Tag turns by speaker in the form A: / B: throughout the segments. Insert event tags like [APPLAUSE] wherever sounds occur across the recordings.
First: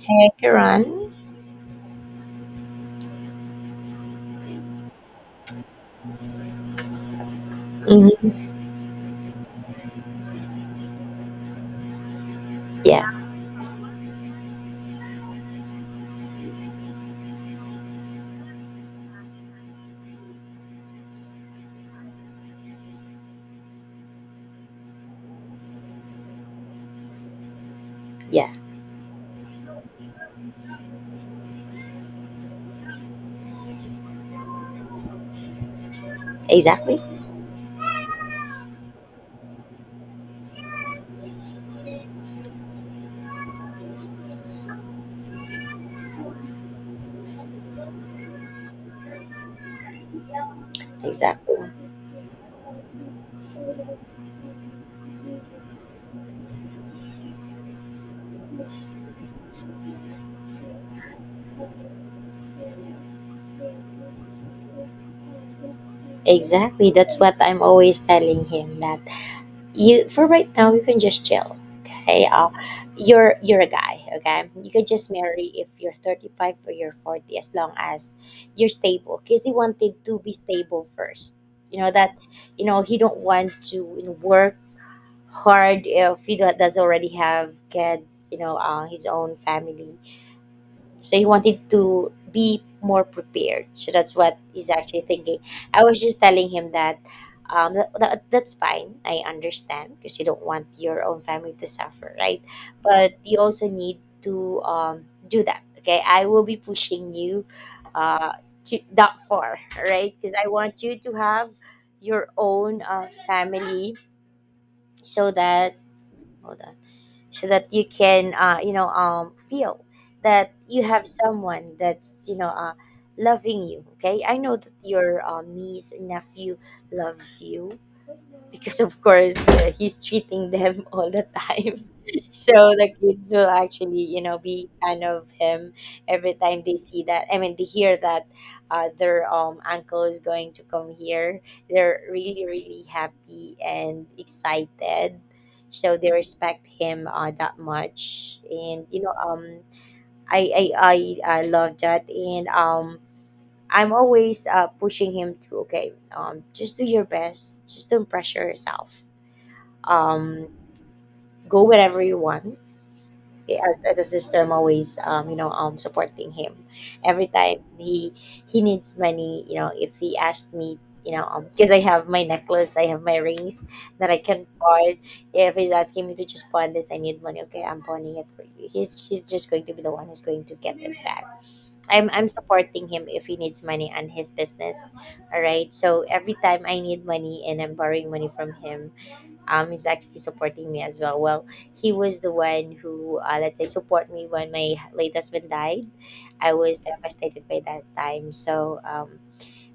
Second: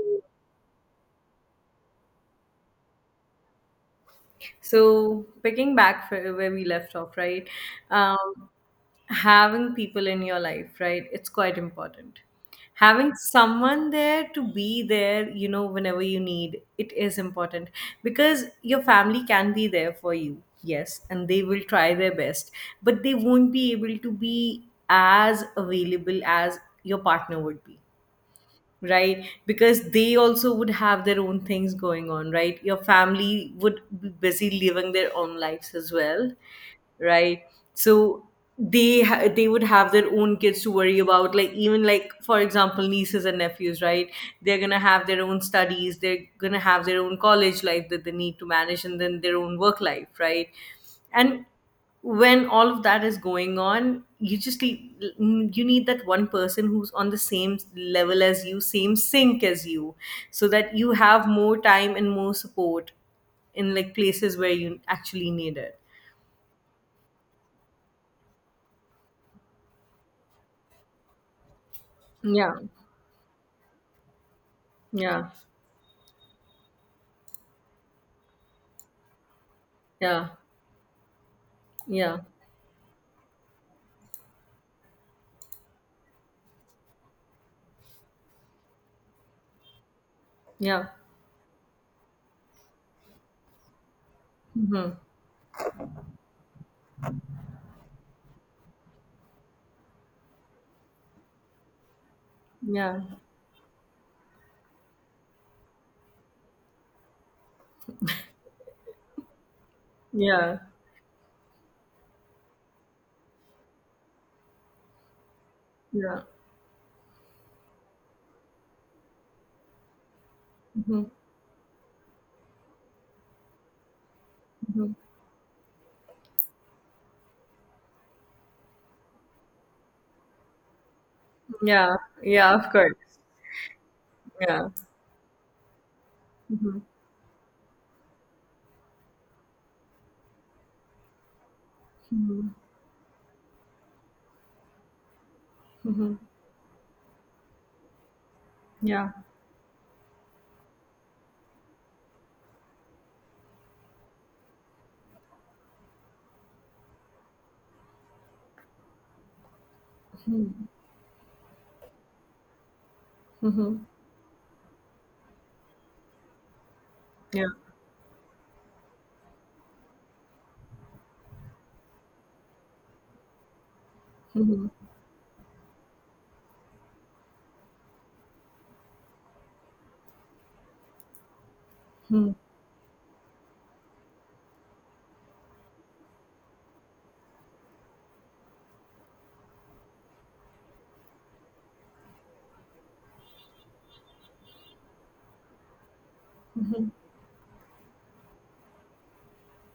A: Hey, Karan.
B: So, picking back for where we left off, right?
A: hmm
B: Um, having people in your life, right? It's quite important.
A: Yeah,
B: Having someone there to be there, you know, whenever you need, it is important because your family can be there for you, yes, and they will try their best, but they won't be able to be as available as your partner would be,
A: yeah,
B: right? Because they also would have their own things going on, right? Your family would be busy living their own lives as well,
A: exactly,
B: right? So they would have their own kids to worry about, like, even like for example nieces and nephews, right? They're gonna have their own studies, they're gonna have their own college life that they need to manage, and then their own work life, right? And
A: exactly,
B: when all of that is going on, you need that one person who's on the same level as you, same sync as you, so that you have more time and more support in, like, places where you actually need it.
A: exactly. That's what I'm always telling him that you, for right now, you can just chill. Okay, uh,
B: Yeah.
A: you're a guy. Okay, you can just
B: Yeah,
A: marry if you're 35 or you're 40, as long as you're stable. Cause he wanted to
B: yeah,
A: be stable first. You know that,
B: yeah,
A: you know he don't want to work hard if he does already have kids. His own family,
B: yeah.
A: so he wanted to be more prepared, so that's what he's
B: Mhm.
A: actually thinking. I was just telling him that that's fine. I understand because you don't want your own family to suffer, right?
B: Yeah,
A: But you also need to do that. Okay, I will be pushing you uh, to that far right because I
B: yeah,
A: want you to have your own family so that.
B: yeah.
A: Hold on. So that you can feel that you
B: Mhm,
A: have someone that's loving you. Okay, I know that
B: mhm.
A: your niece and nephew loves you because of course he's treating them [LAUGHS] all the time.
B: Yeah,
A: [LAUGHS] So
B: yeah, of
A: the
B: course.
A: kids will actually you know
B: Yeah.
A: be fan of him every time they
B: Mhm,
A: see that, I mean they hear that their uncle is going to come here. They're really
B: mhm,
A: really happy and excited, so they
B: mhm.
A: respect him that much. And you
B: Yeah.
A: know um I love that, and I'm always pushing him to okay, just do your best, just don't pressure yourself. um,
B: Mhm,
A: Go wherever you want. Okay. As,
B: mhm.
A: as a sister, I'm always supporting him. Every
B: Yeah.
A: time he needs money, you know, if he asks me, you know, because I have my necklace, I have my rings that I can
B: Mhm,
A: pawn. If he's asking me to just pawn this, I need money. Okay, I'm pawning it for you. He's just going to be the one who's going to get it back. I'm
B: mhm,
A: supporting him if he needs money on his business. All right. So every time I need money and I'm borrowing money from him, is actually supporting me as well. Well, he was the one who let's say support me when my late husband died. I was devastated by that time, so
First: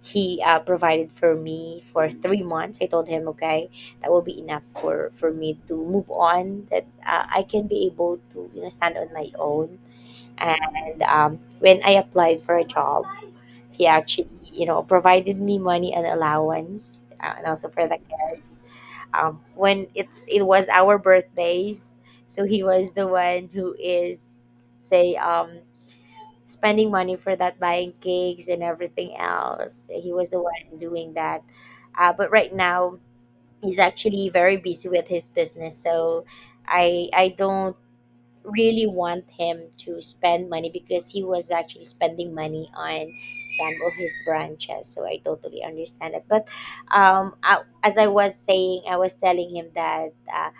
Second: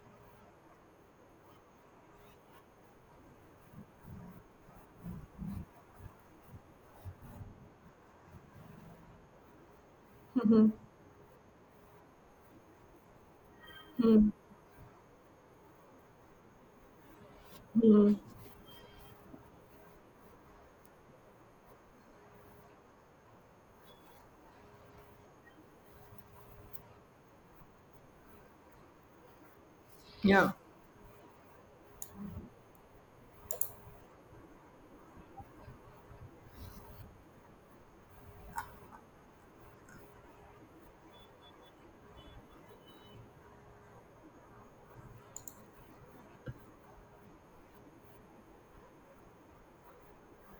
A: he provided for me for 3 months. I told him okay, that will be enough for me to move on, that I can be able to you know stand on my own.
B: mhm,
A: And when I applied for a job, he actually
B: mhm,
A: you know provided me money and allowance and also for the
B: mhm.
A: kids. When it was our birthdays, so he was the one who is say spending money for that, buying cakes and everything else. He was the
B: Yeah.
A: one doing that. But right now he's actually very busy with his business, so I don't really want him to spend money because he was actually spending money on some of his branches. So I totally understand it. But I, as I was saying, I was telling him that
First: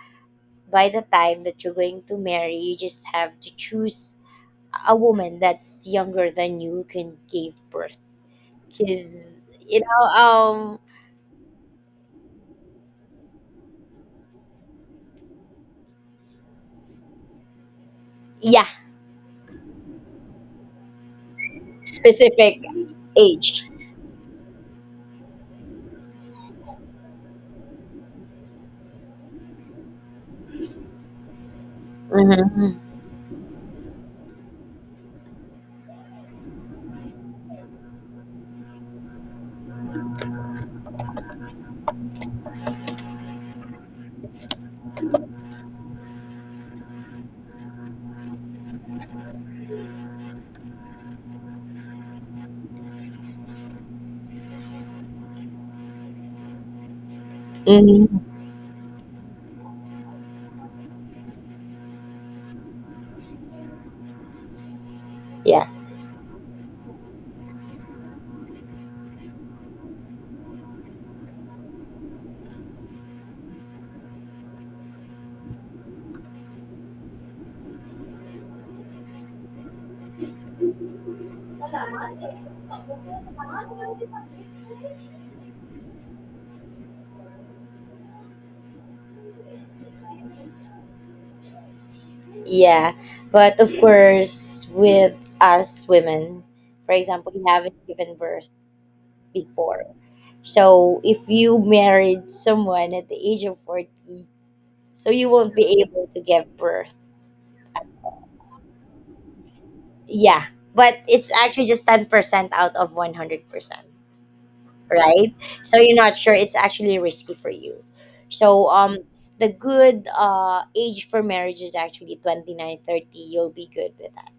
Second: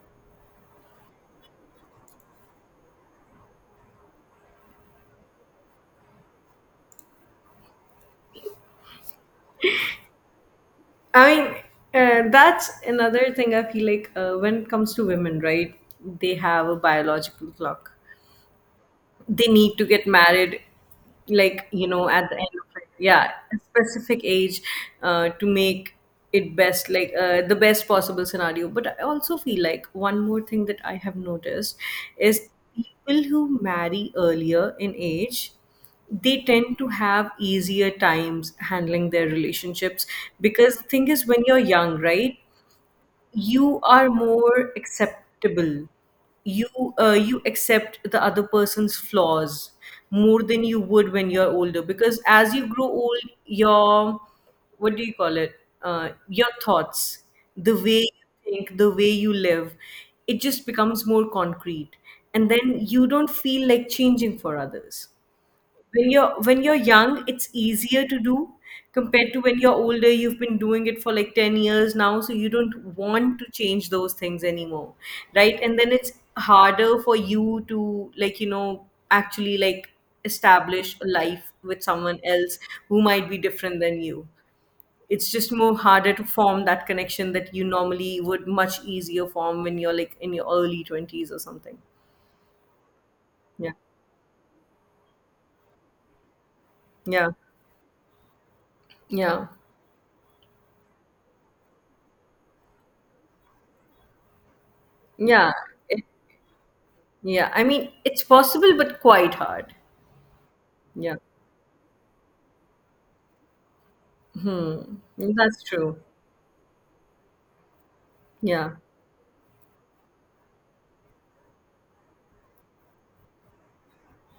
A: by the time that you're going to marry, you just have to choose a woman that's younger than you who can give birth. Because, you know, um,
B: I mean, that's another thing I feel like when it comes to women, right? They have a biological clock.
A: yeah,
B: They need to get married, like, you know, at the end
A: specific
B: of it, yeah, a
A: age.
B: specific age, to make it best, like, the best possible scenario. But I also feel like one more thing that I have noticed is,
A: hmm
B: people who marry earlier in age, they tend to have easier times handling their relationships, because the thing is, when you're young, right, you are more acceptable. you you accept the other person's flaws more than you would when you're older, because as you grow old your, what do you call it, your thoughts, the way
A: hmm
B: you think, the way you live, it just becomes more concrete, and then you don't feel like changing for others.
A: Yeah.
B: When you're young, it's easier to do, compared to when you're older. You've been doing it for like 10 years now, so you don't want to change those things anymore, right? And then it's harder for you to, like, you know, actually, like, establish a life with someone else who might be different than you. It's just more harder to form that connection that you normally would much easier form when you're like in your early 20s or something.
A: Yeah, but of
B: Yeah,
A: course, with us women, for
B: yeah,
A: example, we haven't given birth
B: yeah,
A: before. So if you married someone at the age of 40, so you
B: yeah.
A: won't be able to give birth.
B: Yeah, I mean, it's possible, but quite hard.
A: Yeah, but
B: Yeah.
A: it's actually just 10% out of 100%,
B: Hmm.
A: right?
B: That's
A: So you're
B: true.
A: not sure, it's actually risky for you. So
B: Yeah.
A: the good age for marriage is actually 20. You'll be good with that.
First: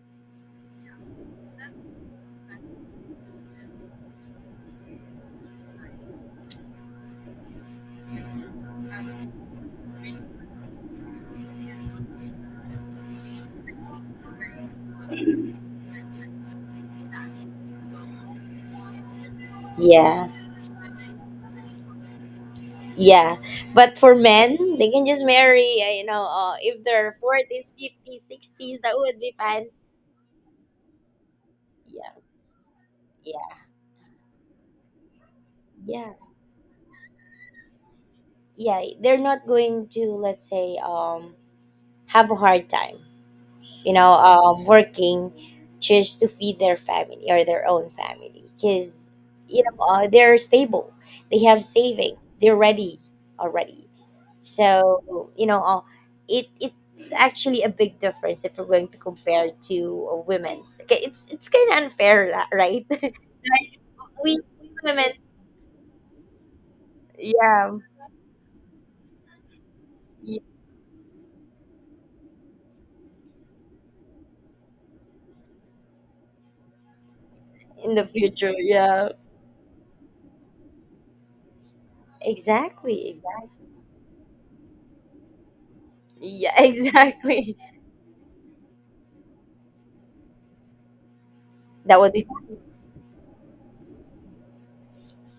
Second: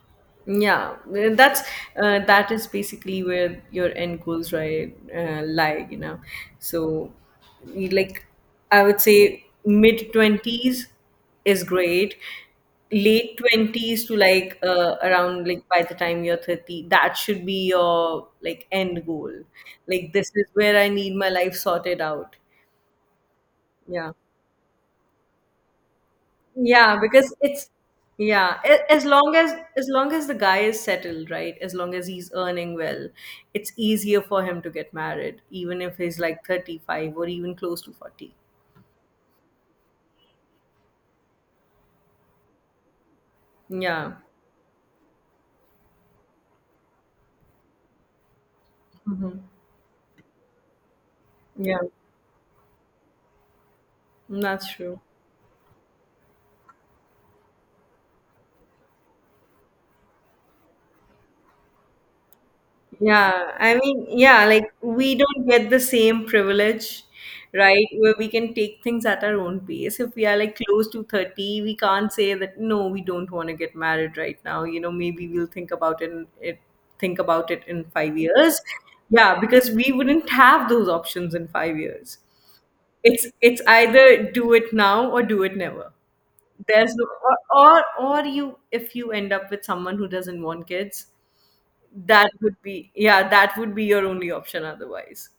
B: Yeah. That is basically where your end goals, right, lie, you know. So, like, I would say mid 20s is great. Late 20s to, like, around, like, by the time you're 30, that should be your, like, end goal. Like,
A: Yeah.
B: this is where I need my life sorted out.
A: Yeah, but
B: Yeah.
A: for men, they can just marry. You know, if
B: Yeah,
A: they're
B: because it's,
A: forties, fifties,
B: yeah,
A: sixties, that
B: as
A: would be
B: long as,
A: fine.
B: the guy is settled, right? As long as
A: Yeah,
B: he's earning well,
A: yeah,
B: it's easier for him to get married, even if
A: yeah,
B: he's like 35 or even close to 40.
A: yeah. They're not going to, let's say, have a hard time. You know,
B: Yeah.
A: working just to feed their family or their own family, because they're stable. They have
B: Yeah.
A: savings. They're ready already.
B: That's true.
A: So it's actually a big difference if we're going to compare to women's. Okay, it's kind of unfair, right? [LAUGHS]
B: Yeah, I
A: Like
B: mean, yeah,
A: we
B: like we
A: women's,
B: don't get the same privilege,
A: yeah,
B: right? Where we can take things at our own pace. If we are,
A: y-
B: like, close to 30, we can't say that, no, we don't want to get married right now. You know, maybe we'll think about it, think about it in
A: in the
B: 5
A: future,
B: years.
A: yeah,
B: Yeah, because we wouldn't have those options in 5 years.
A: exactly,
B: It's
A: exactly,
B: it's either do it now or do it never.
A: yeah, [LAUGHS]
B: There's no, or,
A: exactly.
B: or you, if you end up with someone who doesn't want kids,
A: That would be
B: that would be, yeah, that would be your only option otherwise.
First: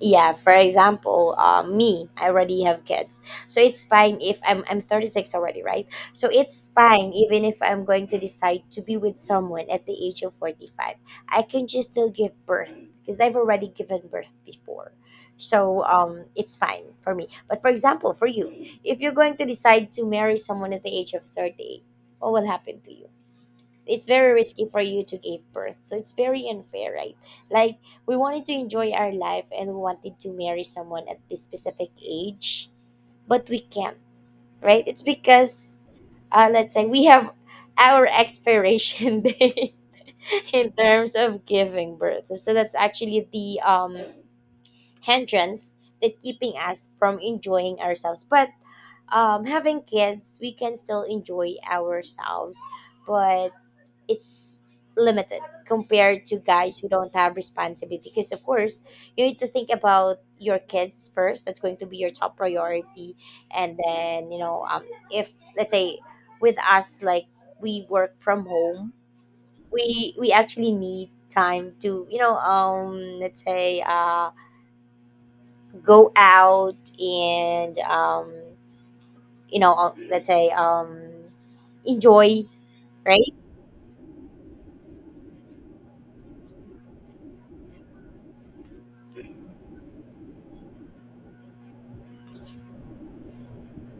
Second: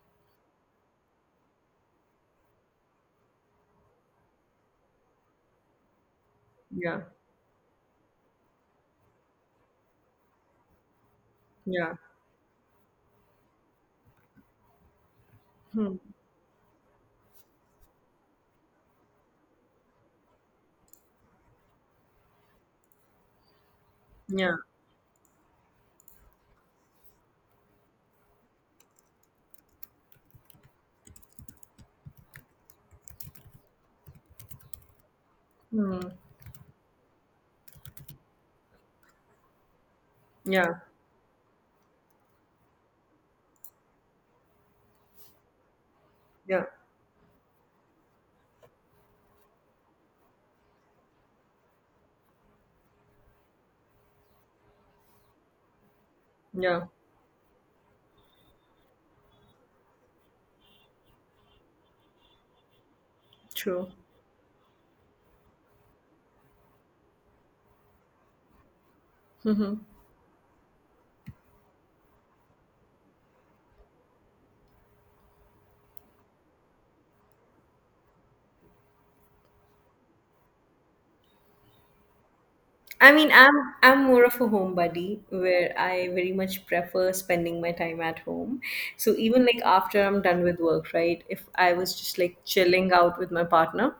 A: yeah for example me. I already have kids, so it's fine if I'm 36 already, right? So it's
B: Yeah,
A: fine even if I'm going to decide to be with someone at the age of 45. I can just
B: yeah,
A: still give birth because I've already given birth before. So it's fine for me, but for example for you, if you're going to decide to marry someone at the age of 30, what will happen to you? It's very
B: yeah,
A: risky for you to give birth, so it's very unfair, right? Like, we wanted to enjoy our life and we wanted to marry someone at this specific age, but we can't, right? It's because
B: mm,
A: let's say we have our expiration [LAUGHS] day in
B: yeah,
A: terms of giving birth, so that's actually the hindrance that keeping
B: yeah,
A: us from enjoying ourselves. But having kids, we can still enjoy ourselves, but it's limited compared to guys
B: yeah,
A: who don't have responsibility. Because of course, you need to think about your kids first. That's going to be your top priority. And
B: true.
A: then if let's say with us, like, we work from home,
B: [LAUGHS]
A: we actually need time to let's say go out and let's say enjoy,
B: I mean,
A: right?
B: I'm more of a homebody where I very much prefer spending my time at home. So even like after I'm done with work, right? If I was just, like, chilling out with my partner,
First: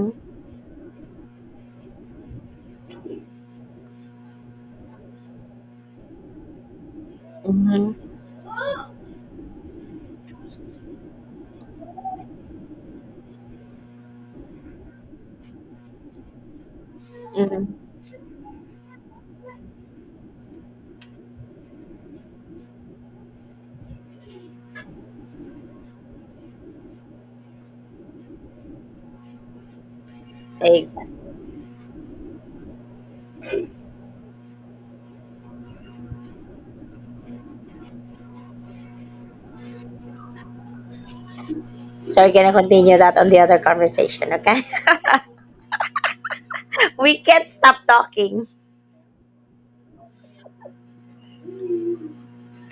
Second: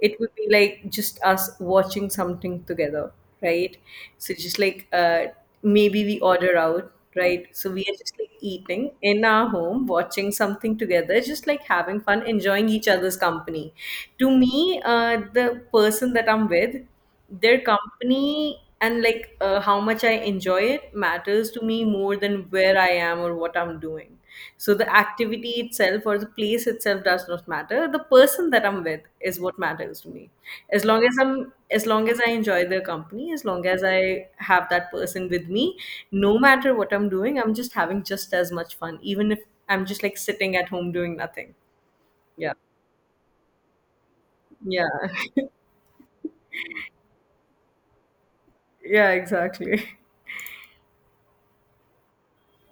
B: it would be like just us watching something together, right? So just like, maybe we order out, right? So we
A: mm-hmm,
B: are just like eating in our home, watching something together, just like having fun, enjoying each other's company. To me, the person that I'm with, their
A: mm-hmm.
B: company and, like, how much I enjoy it matters to me more than where I am or what I'm doing. So the activity itself or the place itself does not matter. The person that I'm with is what matters to me. As long as I enjoy their company, as long as I have that person with me, no matter what I'm doing, I'm just having just as much fun, even if I'm just like sitting at home doing nothing.
A: So we're gonna
B: Yeah.
A: continue that on the other conversation, okay?
B: Yeah. [LAUGHS]
A: [LAUGHS] We can't stop talking.
B: Yeah, exactly.